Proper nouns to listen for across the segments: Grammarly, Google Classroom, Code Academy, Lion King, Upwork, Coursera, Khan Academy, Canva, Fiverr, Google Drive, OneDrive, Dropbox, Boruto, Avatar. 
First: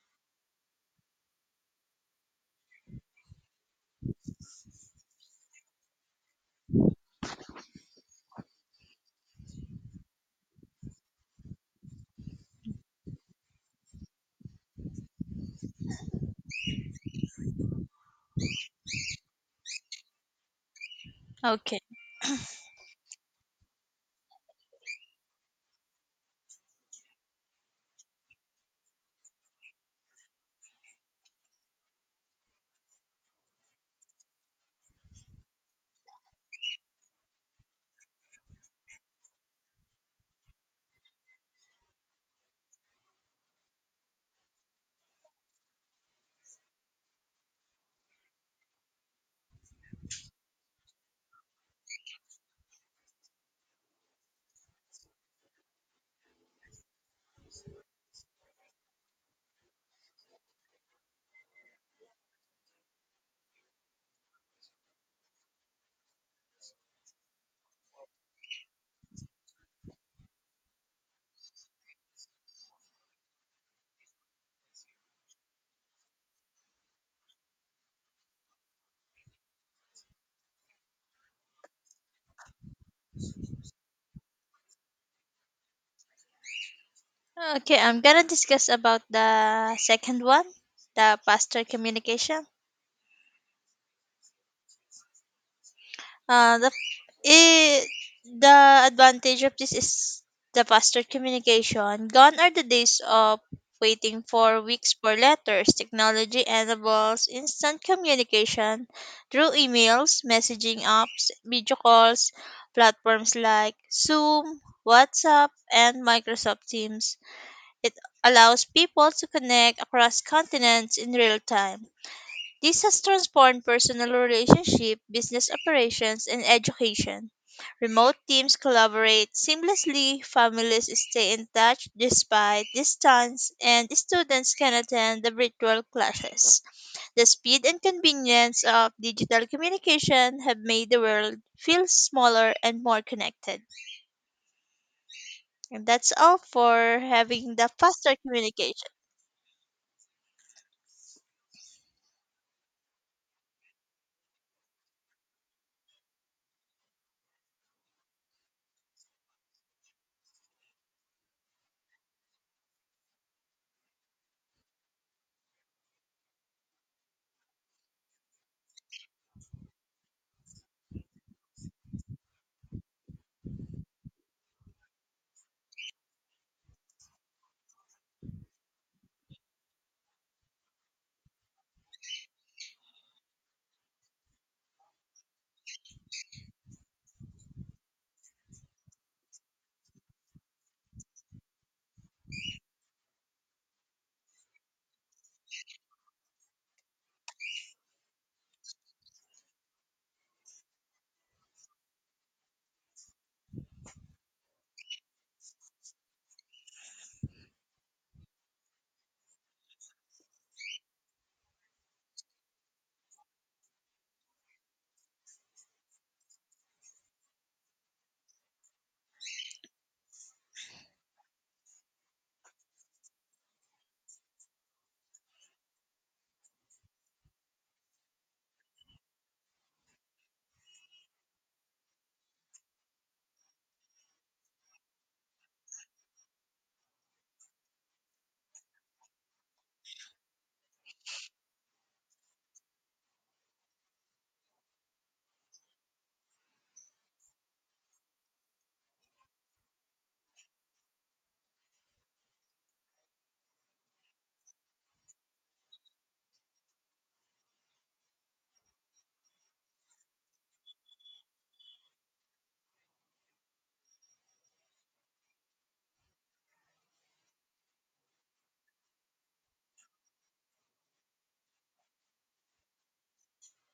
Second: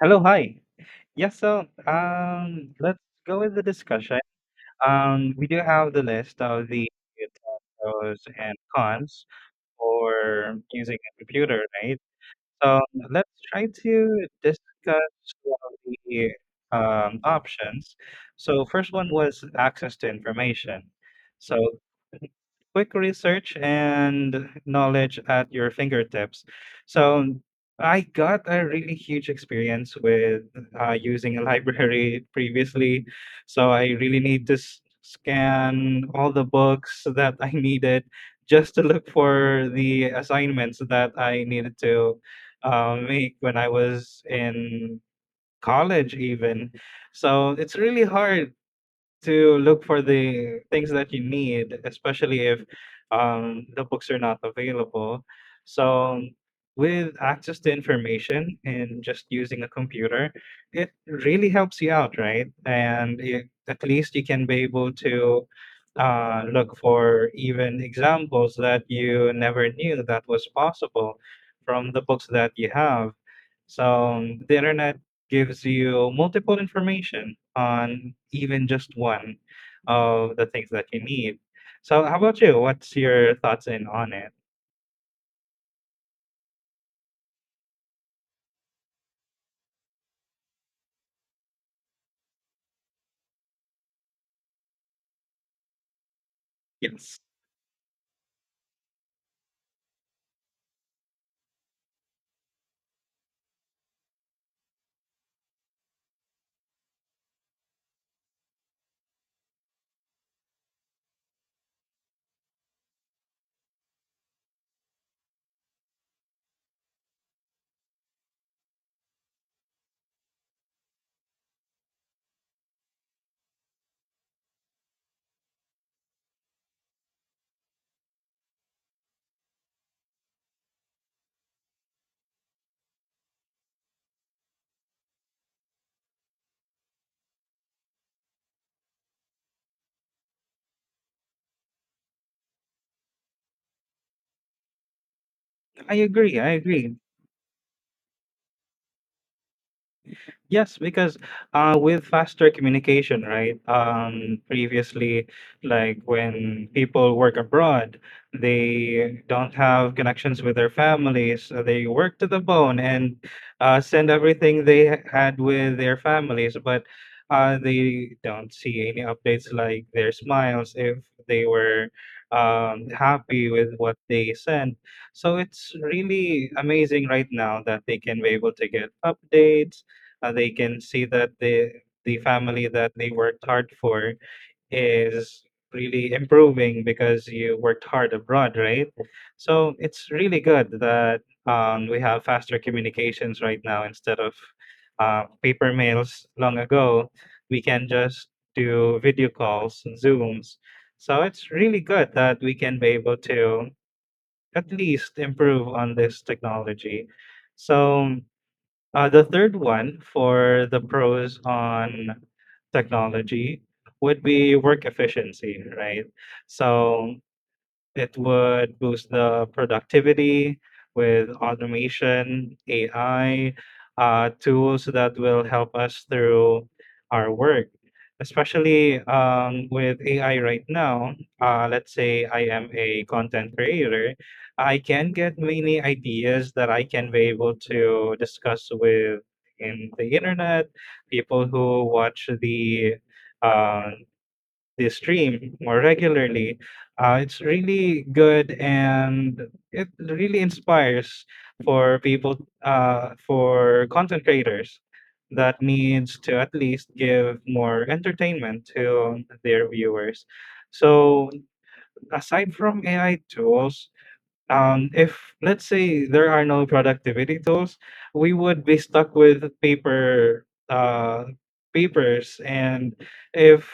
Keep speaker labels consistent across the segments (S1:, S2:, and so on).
S1: Hello, hi. Let's go with the discussion. We do have the list of the pros and cons for using a computer, right? So let's try to discuss one of the options. So first one was access to information. So
S2: Okay.
S1: quick research and knowledge at your fingertips. So I got a really huge experience with using a library previously. So I really need to scan all the books that I needed just to look for the assignments that I needed to make when I was in college, even. So it's really hard to look for the things that you need, especially if the books are not available. So with access to information and just using a computer, it really helps you out, right? And at least you can be able to look for even examples that you never knew that was possible from the books that you have. So the internet gives you multiple information on even just one of the things that you need. So how about you? What's your thoughts in on it?
S2: Okay, I'm gonna discuss about the second one, the pastor communication. Uh, the
S1: Yes.
S2: it, the advantage of this is the faster communication. Gone are the days of waiting for weeks for letters. Technology enables instant communication through emails, messaging apps, video calls, platforms like Zoom, WhatsApp, and Microsoft Teams. It allows people to connect across continents in real time. This has transformed personal relationships, business operations, and education. Remote teams collaborate seamlessly, families stay in touch despite distance, and students can attend the virtual classes. The speed and convenience of digital communication have made the world feel smaller and more connected. And
S1: I
S2: that's all
S1: agree, I agree.
S2: for having the faster communication.
S1: Yes, because with faster communication, right? Previously, like when people work abroad, they don't have connections with their families. So they work to the bone and send everything they had with their families, but they don't see any updates like their smiles if they were happy with what they sent. So it's really amazing right now that they can be able to get updates they can see that the family that they worked hard for is really improving because you worked hard abroad, right? So it's really good that we have faster communications right now instead of paper mails long ago. We can just do video calls and Zooms. So it's really good that we can be able to at least improve on this technology. So the third one for the pros on technology would be work efficiency, right? So it would boost the productivity with automation, AI, tools that will help us through our work. Especially with AI right now, let's say I am a content creator, I can get many ideas that I can be able to discuss with in the internet, people who watch the uh, they stream more regularly. It's really good and it really inspires for people for content creators that needs to at least give more entertainment to their viewers. So aside from AI tools, if let's say there are no productivity tools, we would be stuck with papers, and if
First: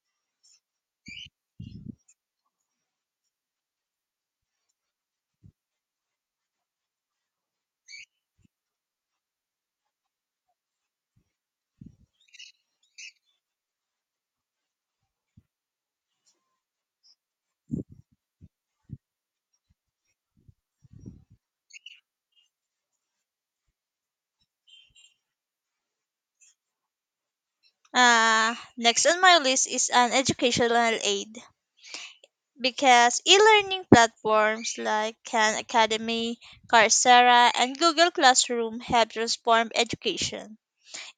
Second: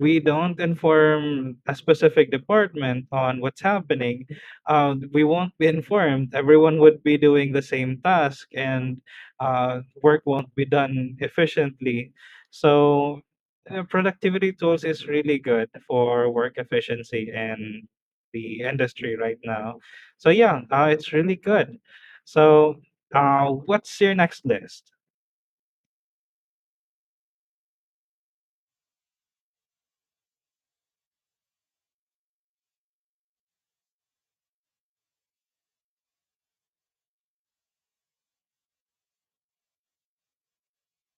S1: we don't inform a specific department on what's happening, we won't be informed. Everyone would be doing the same task, and work won't be done efficiently. So. Productivity tools is really good for work efficiency and the industry right now. So yeah, it's really good. So what's your next list?
S2: Next on my list is an educational aid because e-learning platforms like Khan Academy, Coursera, and Google Classroom have transformed education.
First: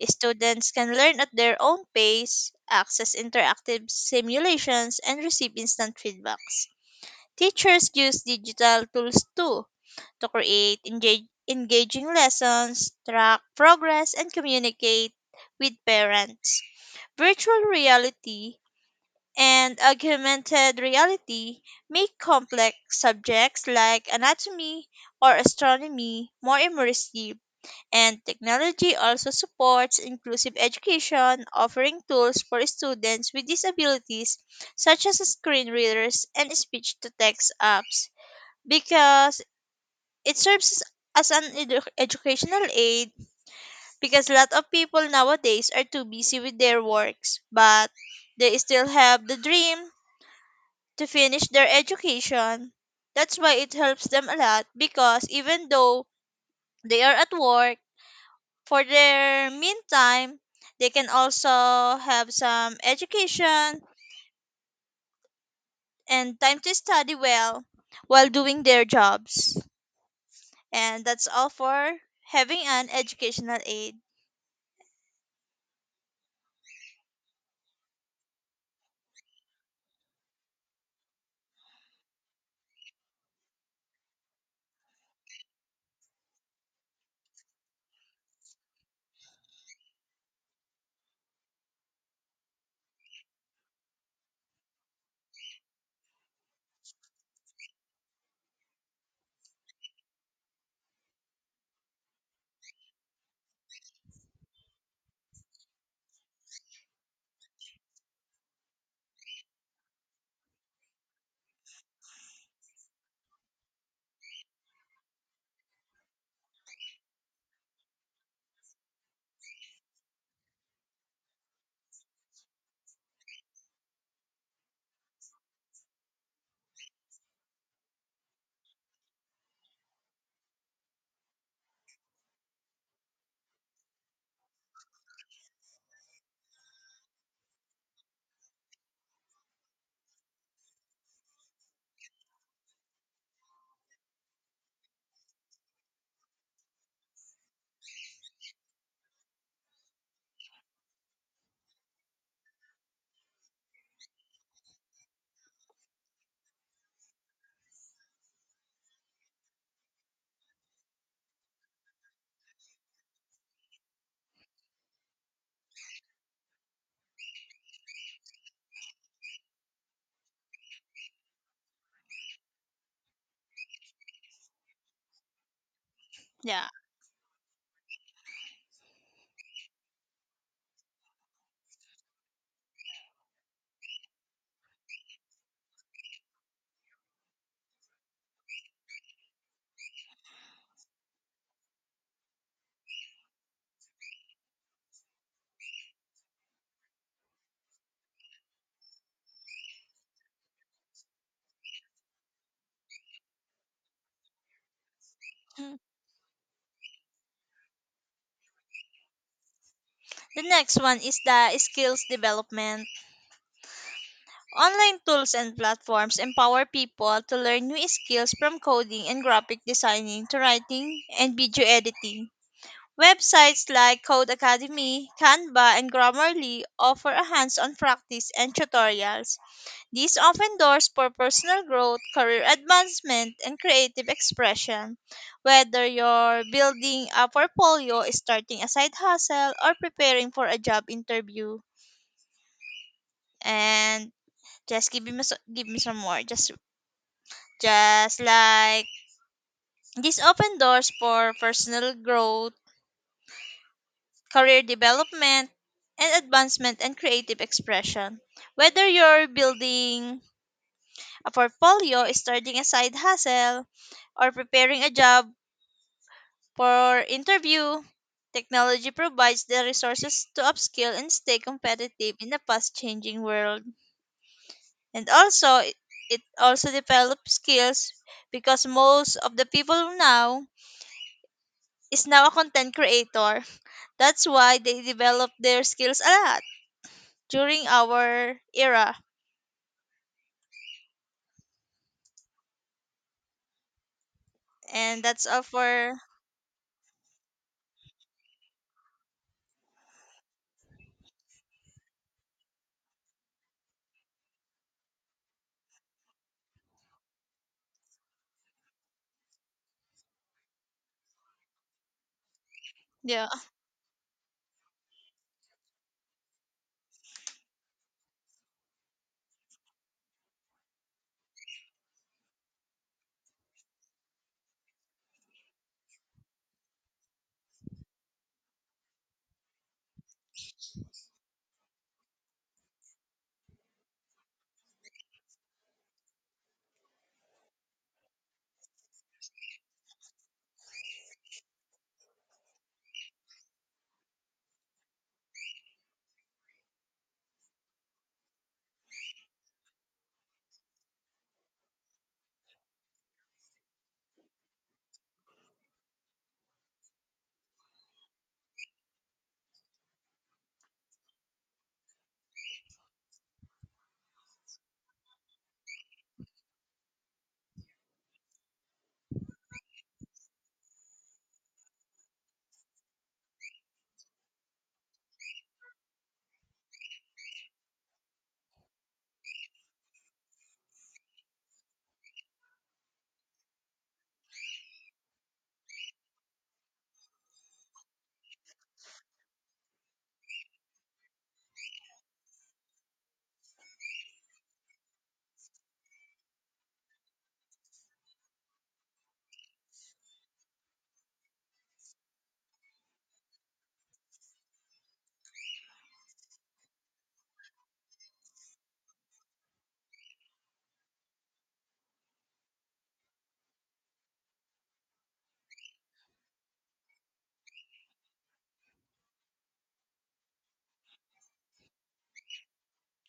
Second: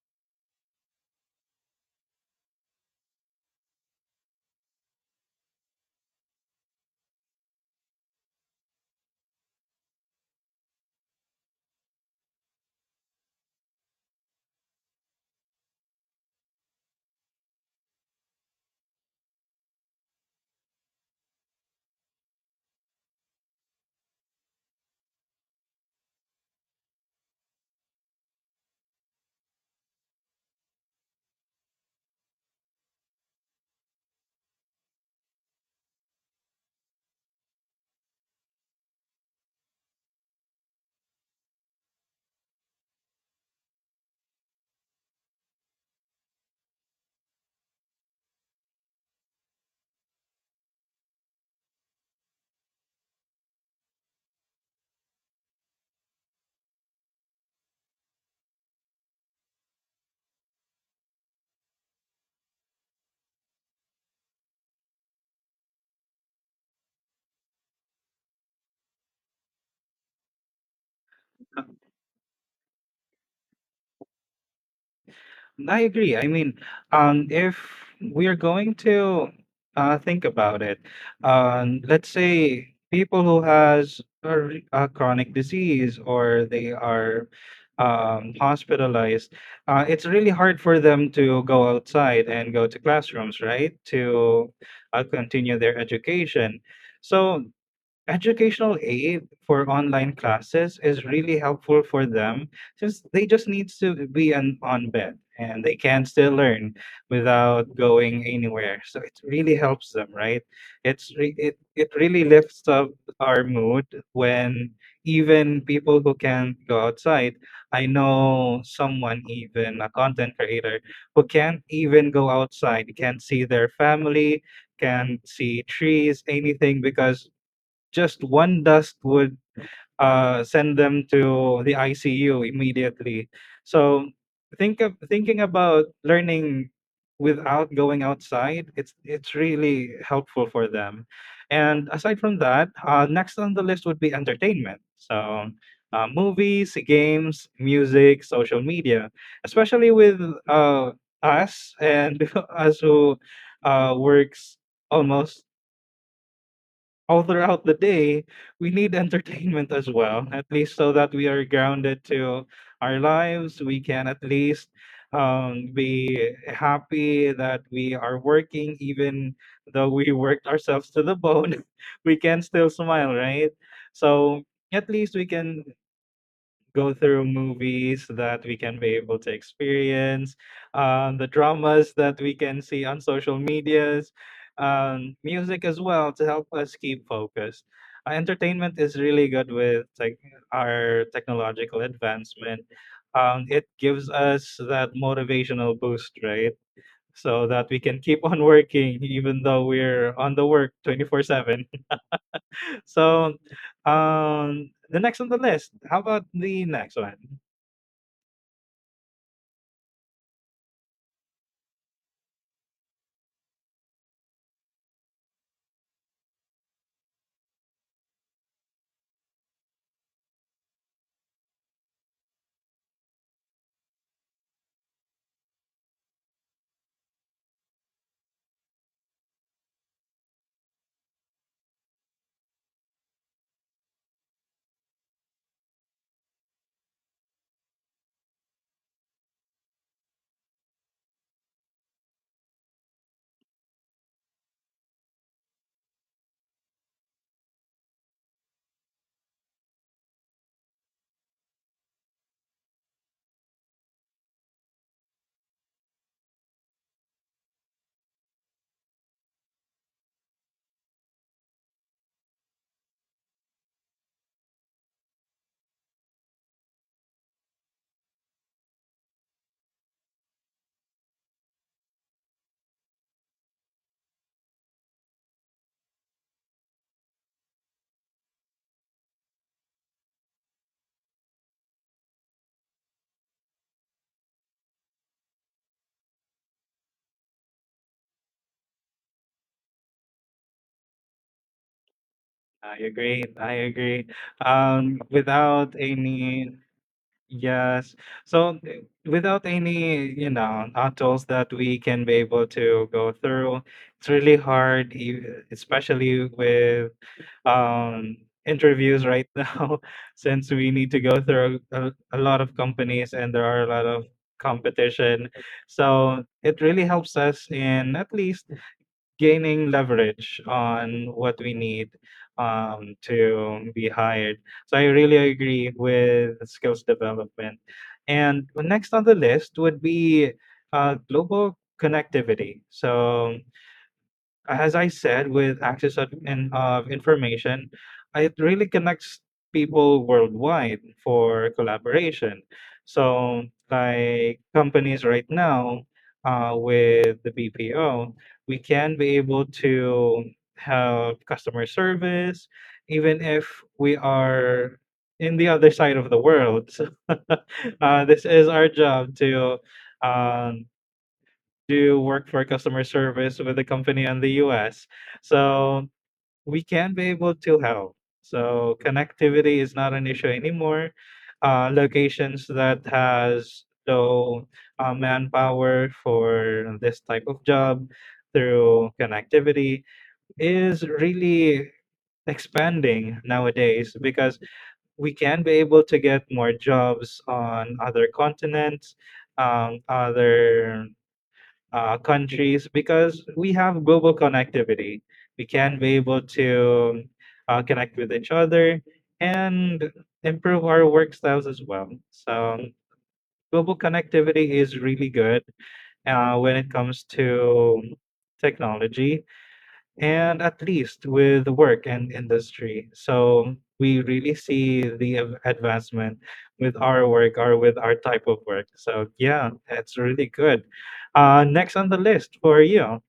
S2: Students can learn at their own pace, access interactive simulations, and receive instant feedbacks. Teachers use digital tools too to create engaging lessons, track progress, and communicate with parents. Virtual reality and augmented reality make complex subjects like anatomy or astronomy more immersive. And technology also supports inclusive education, offering tools for students with disabilities such as screen readers and speech to text apps because it serves as an educational aid because a lot of people nowadays are too busy with their works but they still have the dream to finish their education. That's why it helps them a lot because even though they are at work, for their meantime, they can also have some education and time to study well while doing their jobs. And that's all for having an educational aid.
S1: I agree. I mean, if we're going to think about it, let's say people who has a chronic disease or they are hospitalized, it's really hard for them to go outside and go to classrooms, right? To continue their education. So educational aid for online classes is really helpful for them since they just needs to be on bed and they can still learn without going anywhere. So it really helps them, right? It's re- it really lifts up our mood when even people who can't go outside. I know someone, even a content creator who can't even go outside, can't see their family, can't see trees, anything because just one dust would send them to the ICU immediately. So thinking about learning without going outside, it's really helpful for them. And aside from that, next on the list would be entertainment. So movies, games, music, social media, especially with uh, us and us who works almost all throughout the day, we need entertainment as well, at least so that we are grounded to our lives. We can at least be happy that we are working, even though we worked ourselves to the bone, we can still smile, right? So at least we can
S2: Yeah.
S1: go through movies that we can be able to experience, the dramas that we can see on social medias, music as well to help us keep focused. Entertainment is really good with like our technological advancement. It gives us that motivational boost, right? So that we can keep on working even though we're on the work 24/7. So, the next on the list,
S2: Mm.
S1: how about the next one?
S2: The next one is the skills development. Online tools and platforms empower people to learn new skills from coding and graphic designing to writing and video editing. Websites like Code Academy, Canva, and Grammarly offer a hands on practice and tutorials. These open doors for personal growth, career advancement, and creative expression. Whether you're building a portfolio, starting a side hustle, or preparing for a job interview. And just give me, give me some more. Just like this open doors for personal growth, career development, and advancement and creative expression. Whether you're building a portfolio, starting a side hustle, or preparing a job for interview, technology provides the resources to upskill and stay competitive in the fast changing world. And also, it also develops skills because most of the people now is now a content creator. That's why they develop their skills a lot during our era.
S1: I agree, I agree.
S2: And that's all
S1: Without
S2: for
S1: any, yes. So without any tools that we can be able to go through, it's really hard, especially with um interviews right now, since we need to go through a lot of companies
S2: yeah.
S1: and there are a lot of competition. So it really helps us in at least gaining leverage on what we need to be hired. So I really agree with skills development. And next on the list would be global connectivity. So as I said, with access of information, it really connects people worldwide for collaboration. So, like companies right now with the BPO, we can be able to have customer service, even if we are in the other side of the world. So, this is our job to. Um, do work for customer service with a company in the US. So we can be able to help. So connectivity is not an issue anymore. Locations that has low manpower for this type of job through connectivity is really expanding nowadays because we can be able to get more jobs on other continents, other countries because we have global connectivity. We can be able to connect with each other and improve our work styles as well. So global connectivity is really good when it comes to technology and at least with work and industry. So we really see the advancement with our work or with our type of work. So yeah, it's really good. Next on the list for you.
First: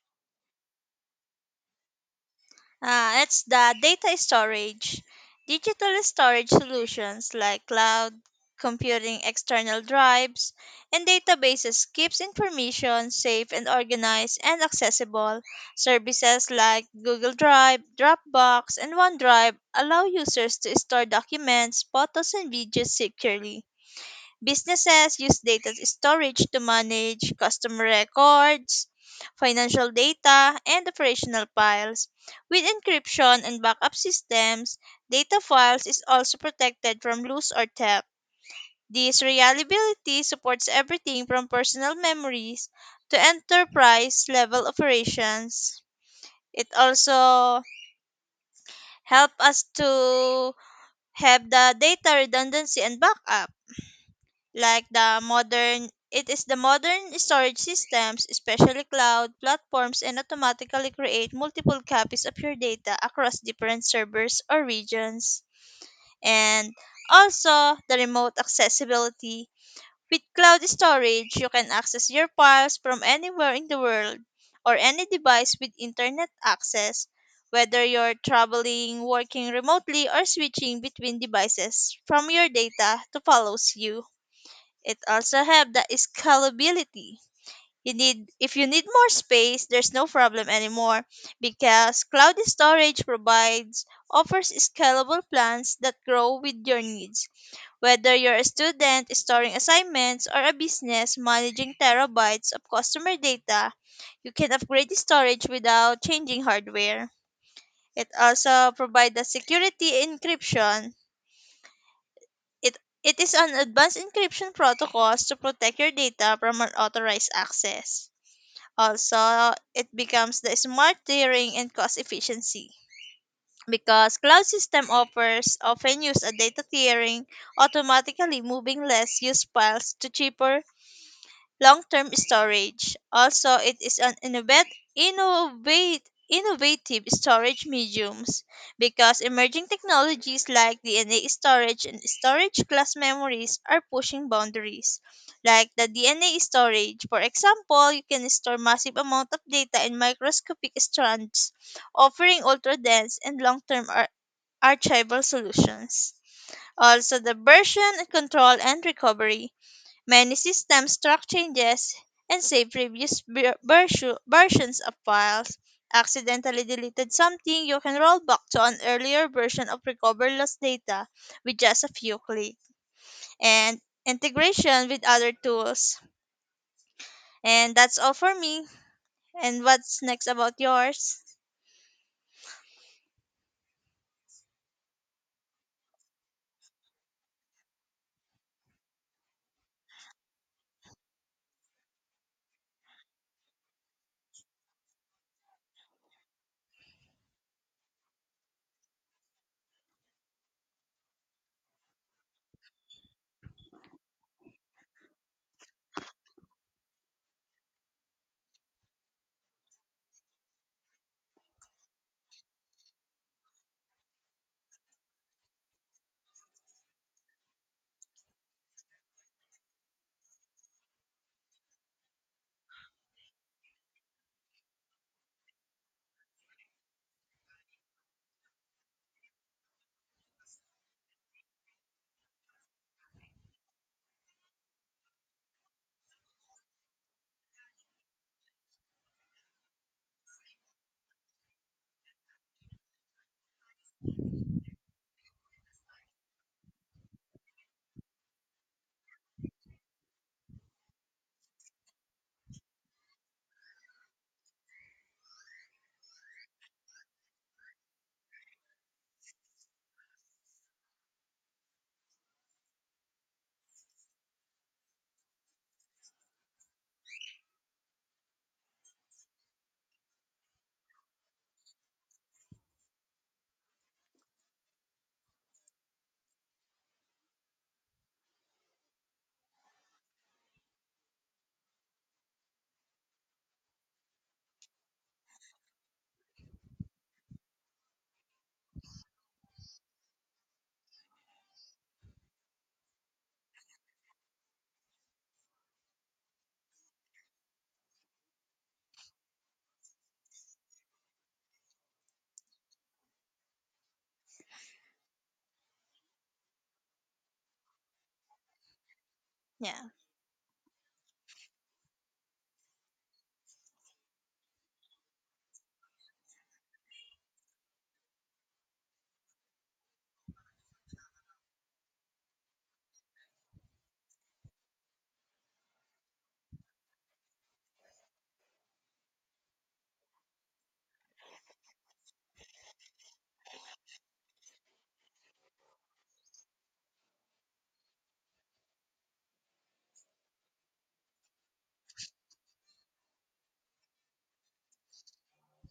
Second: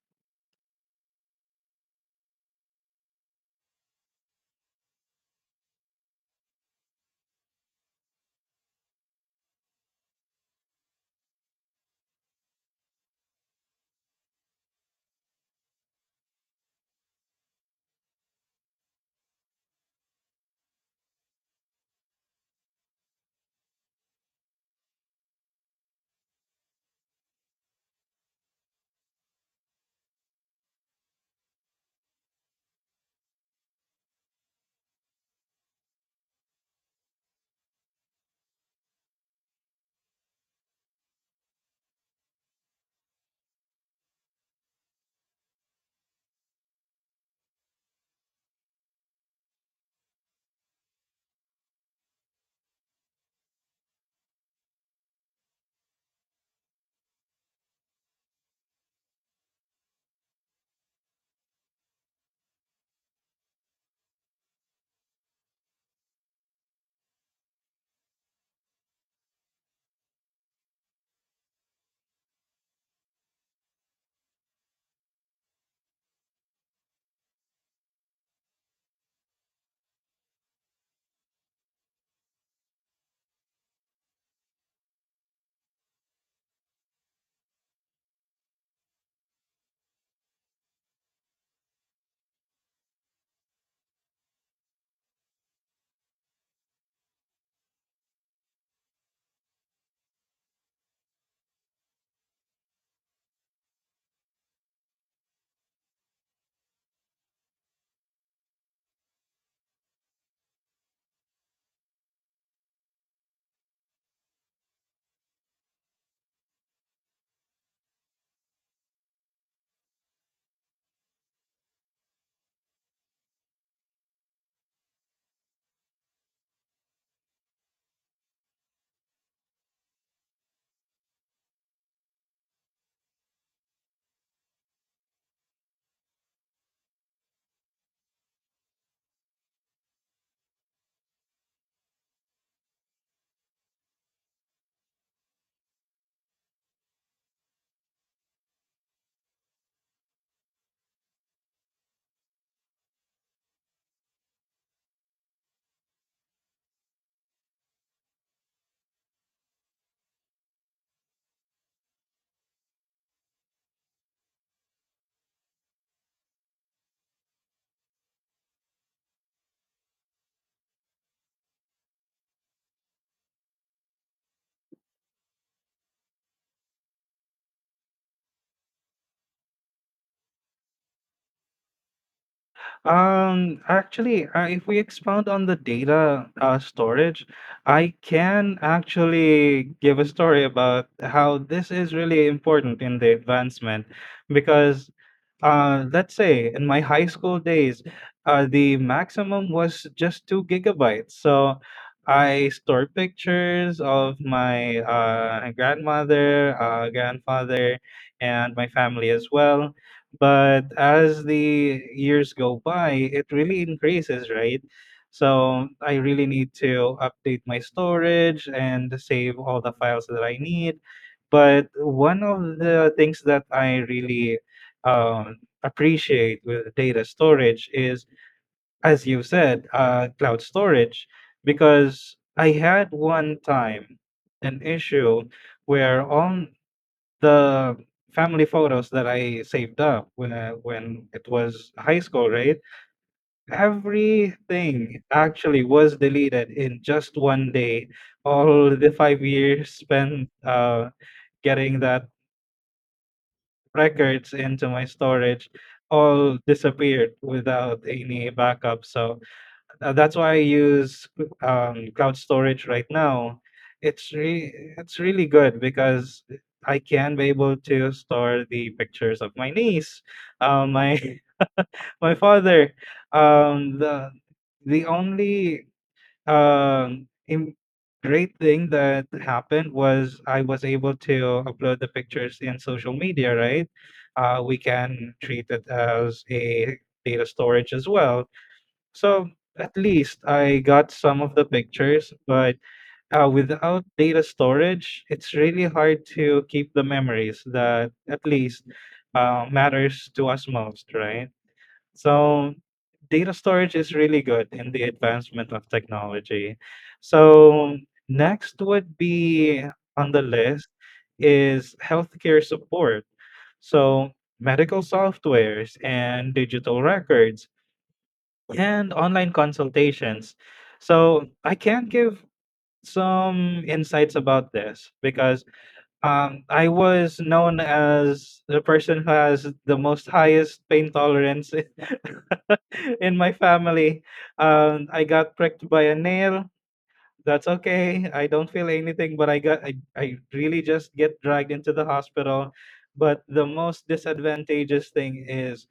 S2: It's the data storage. Digital storage solutions like cloud computing, external drives, and databases keeps information safe and organized and accessible. Services like Google Drive, Dropbox, and OneDrive allow users to store documents, photos, and videos securely. Businesses use data storage to manage customer records, financial data, and operational files. With encryption and backup systems, data files is also protected from loss or theft. This reliability supports everything from personal memories to enterprise level operations. It also helps us to have the data redundancy and backup like the modern it is the modern storage systems, especially cloud platforms, and automatically create multiple copies of your data across different servers or regions. And also the remote accessibility. With cloud storage, you can access your files from anywhere in the world or any device with internet access, whether you're traveling, working remotely, or switching between devices from your data to follows you. It also have the scalability. You need if you need more space, there's no problem anymore because cloud storage provides offers scalable plans that grow with your needs. Whether you're a student storing assignments or a business managing terabytes of customer data, you can upgrade the storage without changing hardware. It also provides the security encryption it it is an advanced encryption protocol to protect your data from unauthorized access. Also, it becomes the smart tiering and cost efficiency because cloud system offers often use a data tiering, automatically moving less used files to cheaper long-term storage. Also, it is an innovative storage mediums because emerging technologies like DNA storage and storage class memories are pushing boundaries. Like the DNA storage, for example, you can store massive amount of data in microscopic strands, offering ultra-dense and archival solutions. Also, the version control and recovery. Many systems track changes and save previous versions of files. Accidentally deleted something, you can roll back to an earlier version of recover lost data with just a few clicks. And integration with other tools. And that's all for me. And what's next about yours?
S1: Actually, if we expound on the data storage, I can actually give a story about how this is really important in the advancement because, let's say in my high school days, the maximum was just 2 GB. So I stored pictures of my grandmother, grandfather, and my family as well, but as the years go by, it really increases, right? So I really need to update my storage and save all the files that I need. But one of the things that I really um, appreciate with data storage is, as you said, cloud storage, because I had one time an issue where on the family photos that I saved up when it was high school, right? Everything actually was deleted in just one day. All the 5 years spent getting that records into my storage all disappeared without any backup. So that's why I use cloud storage right now. It's re- it's really good because I can be able to store the pictures of my niece, my my father. Um, the the um, im- great thing that happened was I was able to upload the pictures in social media. Right, we can treat it as a data storage as well, so at least I got some of the pictures, but without data storage, it's really hard to keep the memories that at least matters to us most, right? So data storage is really good in the advancement of technology. So next would be
S2: Yeah.
S1: on the list is healthcare support. So medical softwares and digital records and online consultations. So I can give some insights about this because I was known as the person who has the most highest pain tolerance in my family. I got pricked by a nail. That's okay. I don't feel anything, but I really just get dragged into the hospital. But the most disadvantageous thing is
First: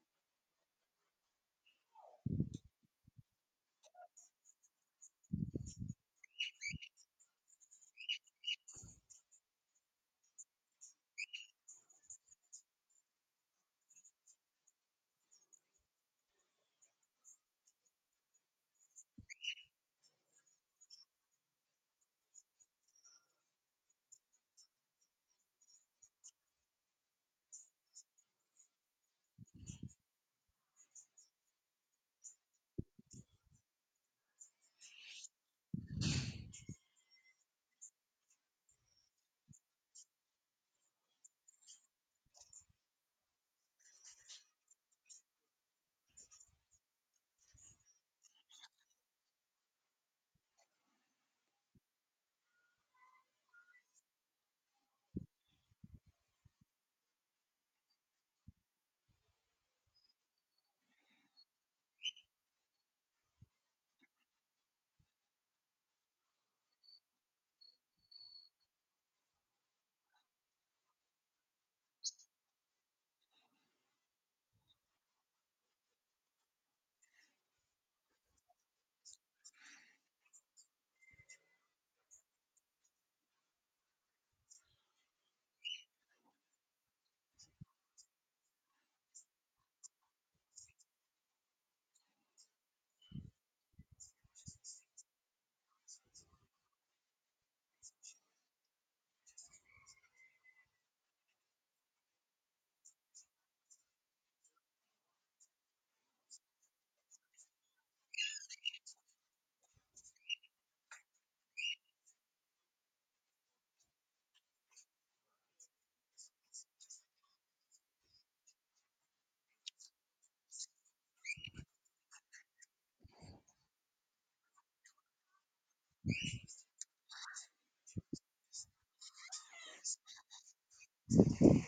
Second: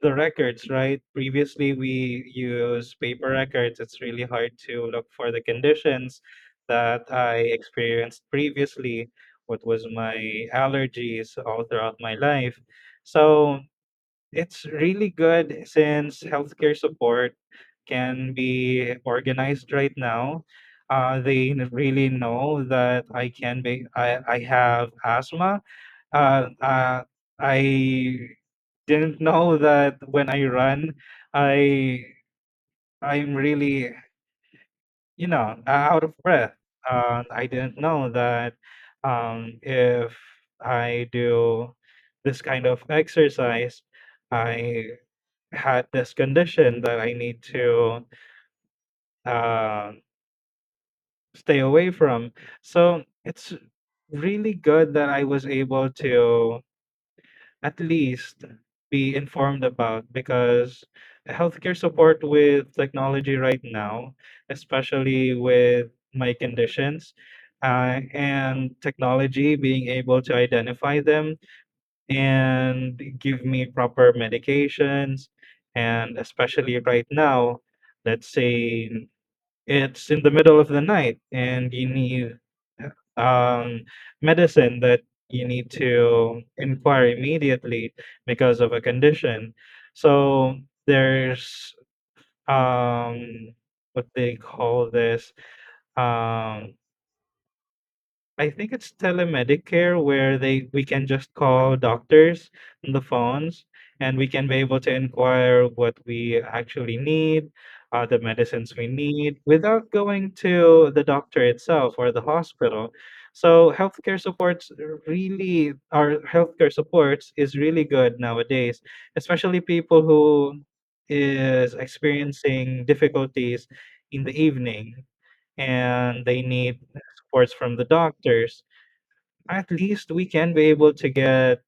S1: the records, right? Previously, we use paper records. It's really hard to look for the conditions that I experienced previously, what was my allergies all throughout my life. So it's really good since healthcare support can be organized right now. They really know that I have asthma. Uh, uh, I didn't know that when I run, I I'm really, you know, out of breath. I didn't know that if I do this kind of exercise, I had this condition that I need to uh, stay away from. So it's really good that I was able to at least be informed about because healthcare support with technology right now, especially with my conditions and technology being able to identify them and give me proper medications. And especially right now, let's say it's in the middle of the night and you need um, medicine that you need to inquire immediately because of a condition. So there's um, what they call this, um, I think it's telemedicare where they we can just call doctors on the phones and we can be able to inquire what we actually need, the medicines we need without going to the doctor itself or the hospital. So healthcare supports is really good nowadays, especially people who is experiencing difficulties in the evening and they need supports from the doctors. At least we can be able to get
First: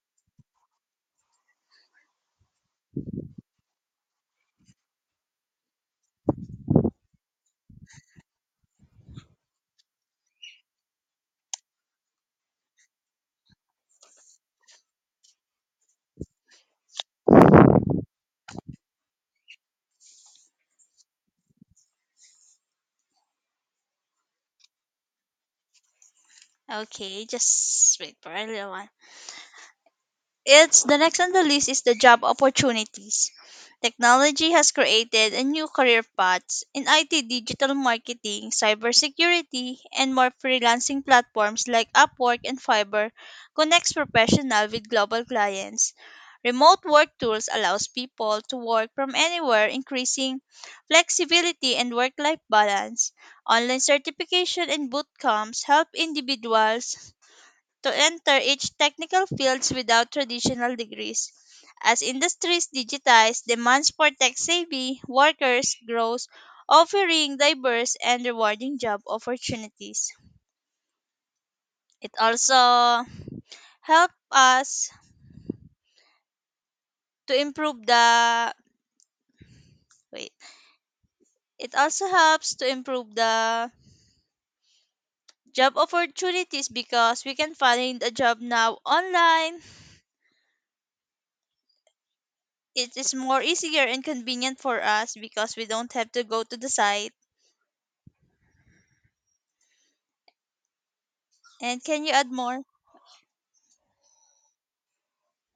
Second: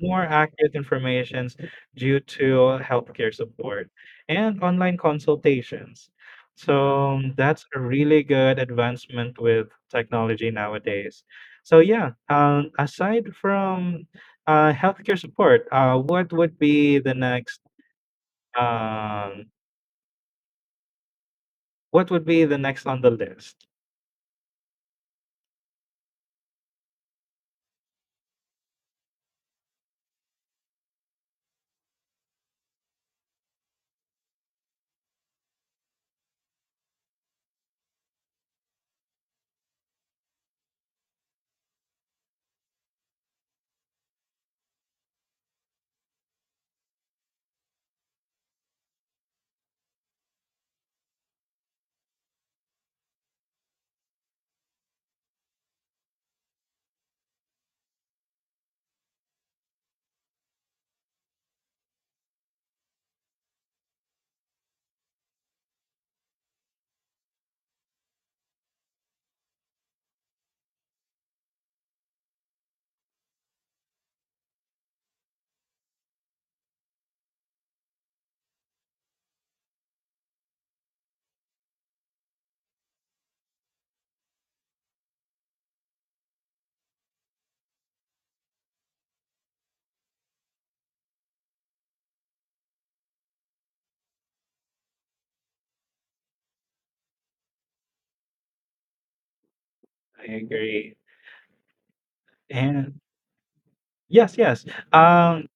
S1: more accurate informations due to healthcare support and online consultations. So that's a really good advancement with technology nowadays. So yeah, aside from healthcare support, what would be the next? Um, what would be the next on the list?
S2: Okay, just wait for a little while. It's the next on the list is the job opportunities. Technology has created a new career paths in IT, digital marketing, cybersecurity, and more freelancing platforms like Upwork and Fiverr connects professional with global clients. Remote work tools allows people to work from anywhere, increasing flexibility and work-life balance. Online certification and boot camps help individuals to enter each technical fields without traditional degrees. As industries digitize, demands for tech-savvy workers grows, offering diverse and rewarding job opportunities. It also helps us to improve the wait. It also helps to improve the job opportunities because we can find a job now online. It is more easier and convenient for us because we don't have to go to the site.
S1: I agree.
S2: And can you add more?
S1: And Yes, yes. Um,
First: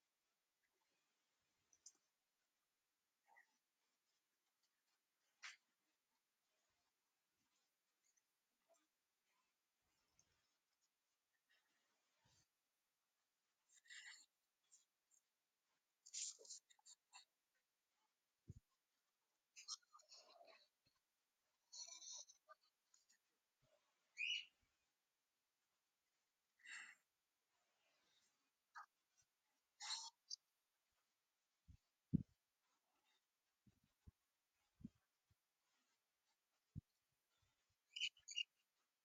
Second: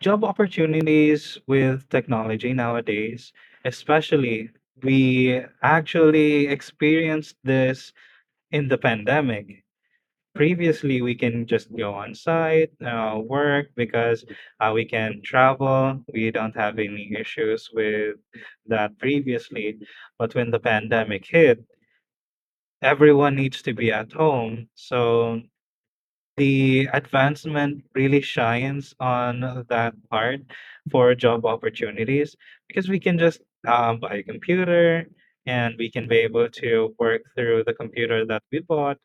S1: job opportunities with technology nowadays, especially, we actually experienced this in the pandemic. Previously, we can just go on site, work because we can travel. We don't have any issues with that previously. But when the pandemic hit, everyone needs to be at home. So the advancement really shines on that part for job opportunities because we can just buy a computer and we can be able to work through the computer that we bought.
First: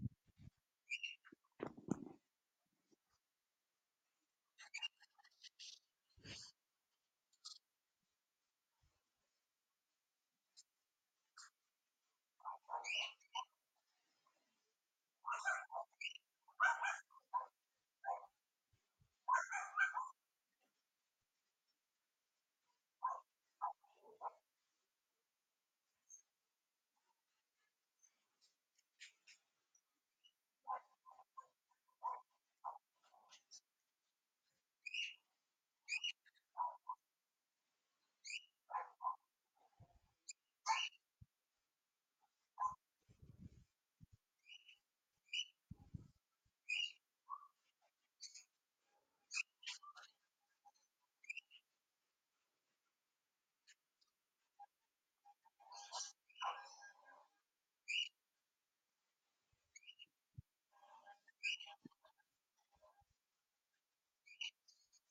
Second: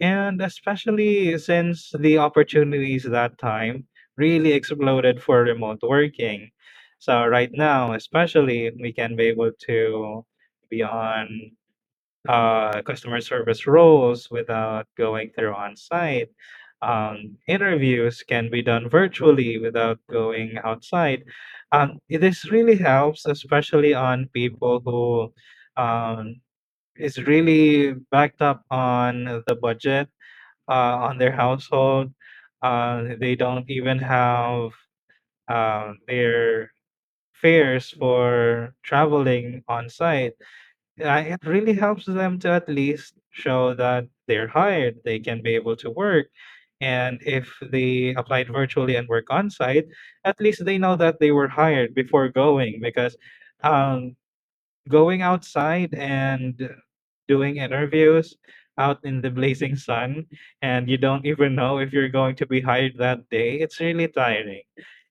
S1: And especially since the opportunities that time really exploded for remote working. So, right now, especially, we can be able to be on customer service roles without going through on site. Interviews can be done virtually without going outside. This really helps, especially on people who um, is really backed up on the budget on their household. They don't even have their fares for traveling on site. Uh, it really helps them to at least show that they're hired, they can be able to work. And if they applied virtually and work on site, at least they know that they were hired before going because, um, going outside and doing interviews out in the blazing sun and you don't even know if you're going to be hired that day, it's really tiring.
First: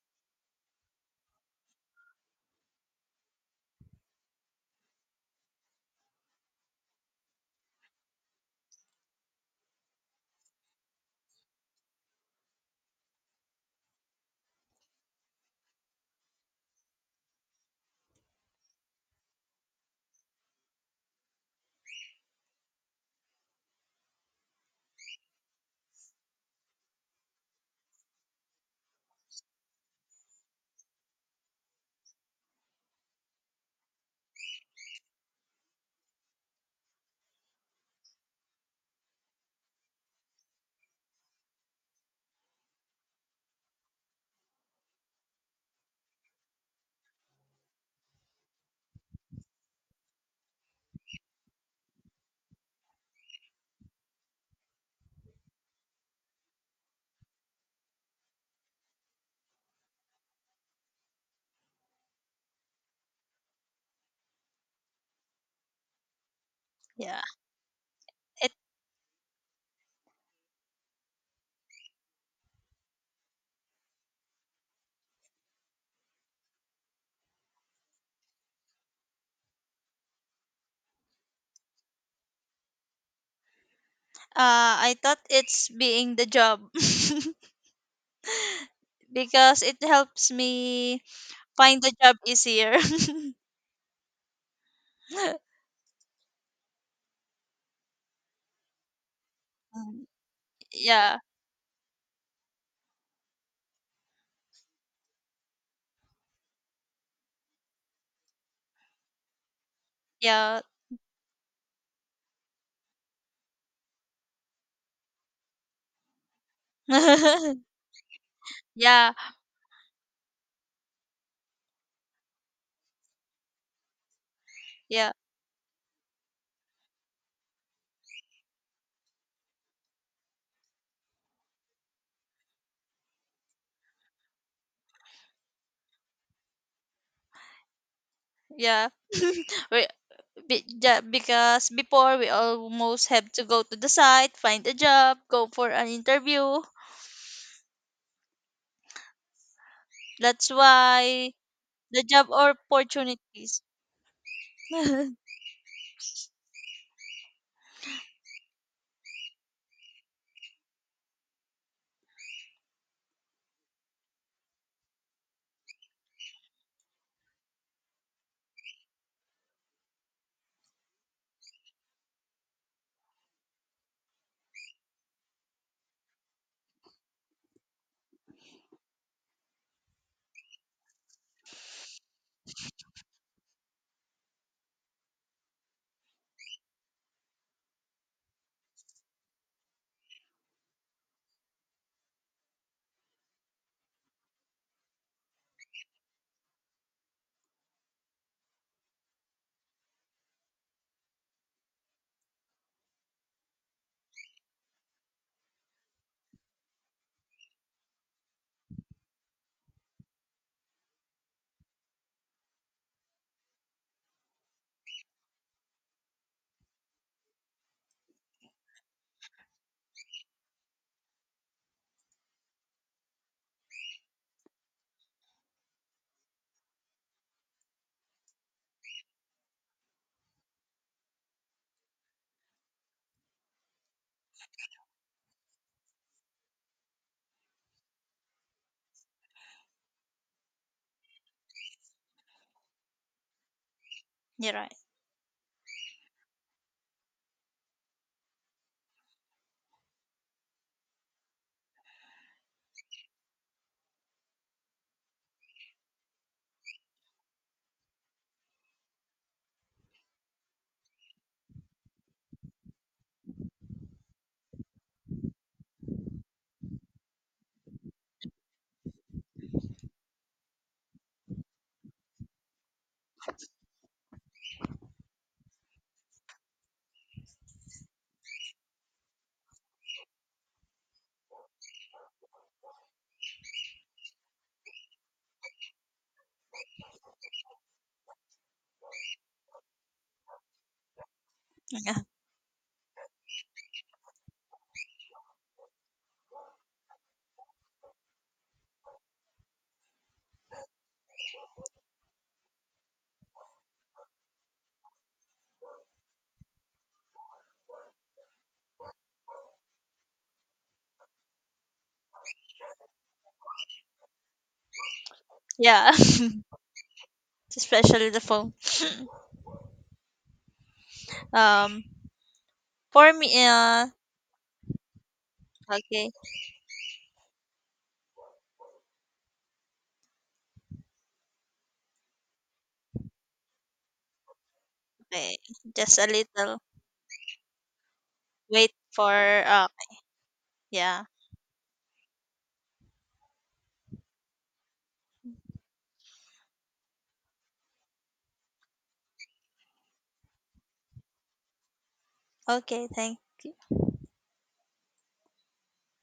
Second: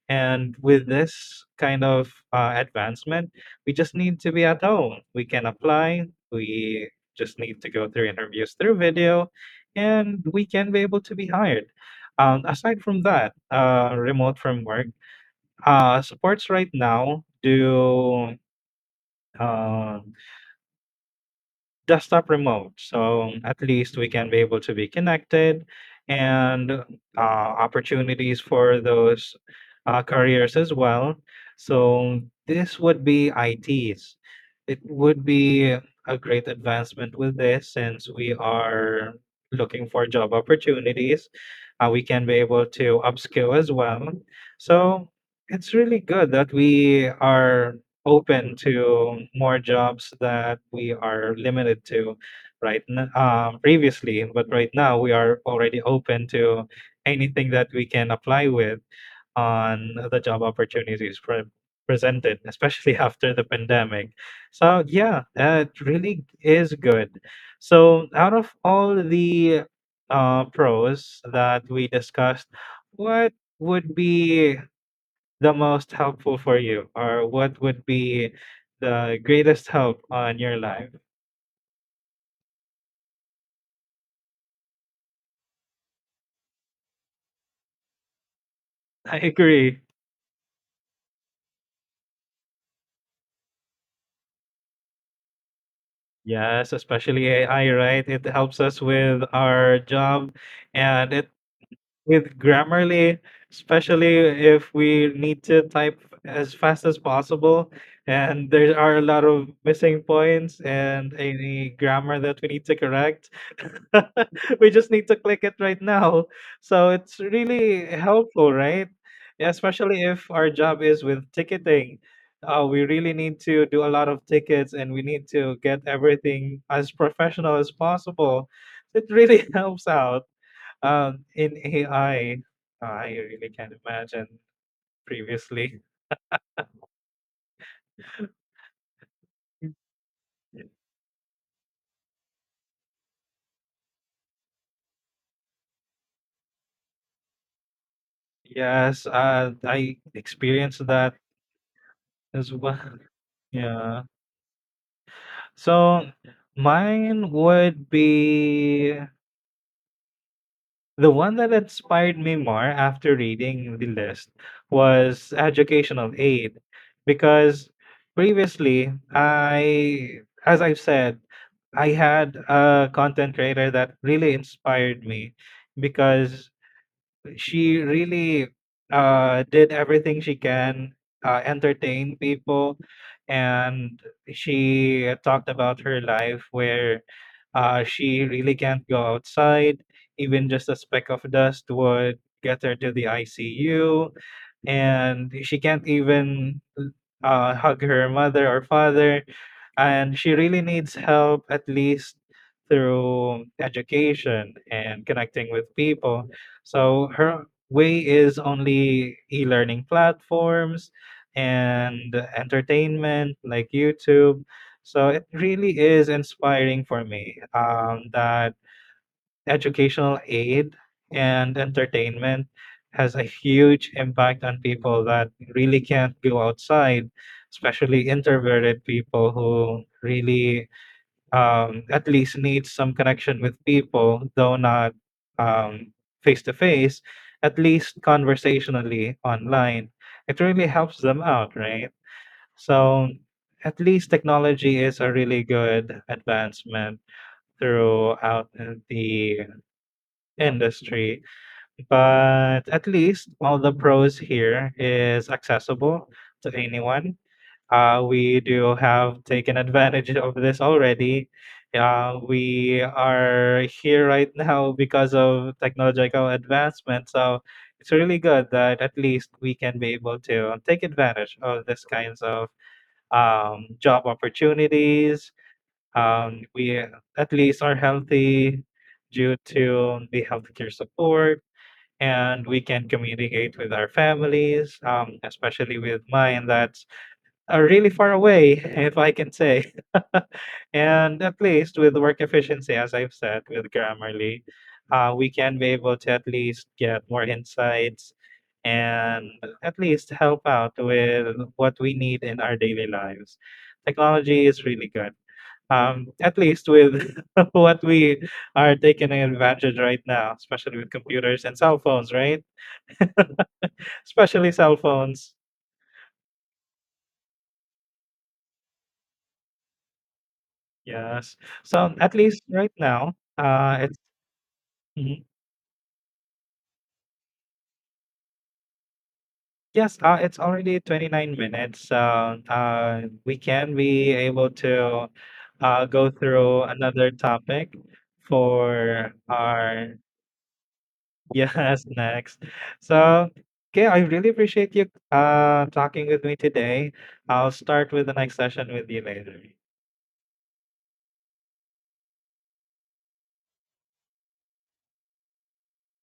S1: And with this kind of advancement, we just need to be at home. We can apply. We just need to go through interviews through video, and we can be able to be hired. Aside from that, remote from work, supports right now do. Uh, Desktop remote. So at least we can be able to be connected and opportunities for those careers as well. So this would be ITs. It would be a great advancement with this since we are looking for job opportunities. We can be able to upskill as well. So it's really good that we are open to more jobs that we are limited to previously, but right now we are already open to anything that we can apply with on the job opportunities presented, especially after the pandemic. So yeah, that really is good.
S2: Yeah.
S1: So out
S2: It
S1: of all the pros that we discussed, what would be the most helpful for you or what would be the greatest help on your life?
S2: I thought it's being the job
S1: I
S2: because it
S1: agree.
S2: helps me find the job easier.
S1: Yes, especially AI, right? It helps us with our
S2: Um,
S1: job and
S2: yeah.
S1: it With Grammarly, especially if we need to type as fast as possible, and there are a lot of missing
S2: Yeah.
S1: points and any grammar that we need to correct, we just need to click it right now. So it's really helpful, right?
S2: yeah.
S1: Yeah, especially if our job is with ticketing. We really need to do a lot of tickets and we
S2: Yeah.
S1: need to get everything as professional as possible. It really helps out. In AI, I really can't imagine previously.
S2: Yeah. We, yeah. Because before we almost have to go to the site, find a job, go for an interview.
S1: Yes, I
S2: That's
S1: experienced that
S2: why the job
S1: as well.
S2: opportunities.
S1: Yeah. So mine would be— the one that inspired me more after reading the list was educational aid because previously, I as I've said, I had a content creator that really inspired me because she really did everything she can, entertain people, and she talked about her life where she really can't go outside. Even just a speck of dust would get her to the ICU and she can't even hug her mother or father, and she really needs help at least through education and connecting with people. So her way is only e-learning platforms and entertainment like YouTube. So it really is inspiring for me, that educational aid and entertainment has a huge impact on people that really can't go outside, especially introverted people who really at least need some connection with people, though not um, face to face, at least conversationally online. It really helps them out, right? So at least
S2: You're right.
S1: technology is a really good advancement throughout the industry. But at least all the pros here is accessible to anyone. We do have taken advantage of this already. We are here right now because of technological advancement. So it's really good that at least we can be able to take advantage of this kinds of job opportunities. We at least are healthy due to the healthcare support, and we can communicate with our families, especially with mine that's really far away, if I can say. And at least with
S2: Yeah.
S1: work efficiency, as I've said, with Grammarly, we can be able to at least get more insights and at least help out with what we need in our daily lives. Technology is really good. At least with what we are taking advantage right now, especially with computers and cell phones, right? Especially cell phones.
S2: Yeah. Especially the phone.
S1: Yes.
S2: Um
S1: So at least right
S2: for
S1: now,
S2: me
S1: it's mhm.
S2: okay.
S1: Yes, it's already 29 minutes. So we can be able to
S2: Okay, just a
S1: go
S2: little
S1: through another topic
S2: wait
S1: for
S2: for uh
S1: our
S2: yeah.
S1: yes next. So okay, I really appreciate you talking with me today. I'll start with the next session with you later.
S2: Okay, thank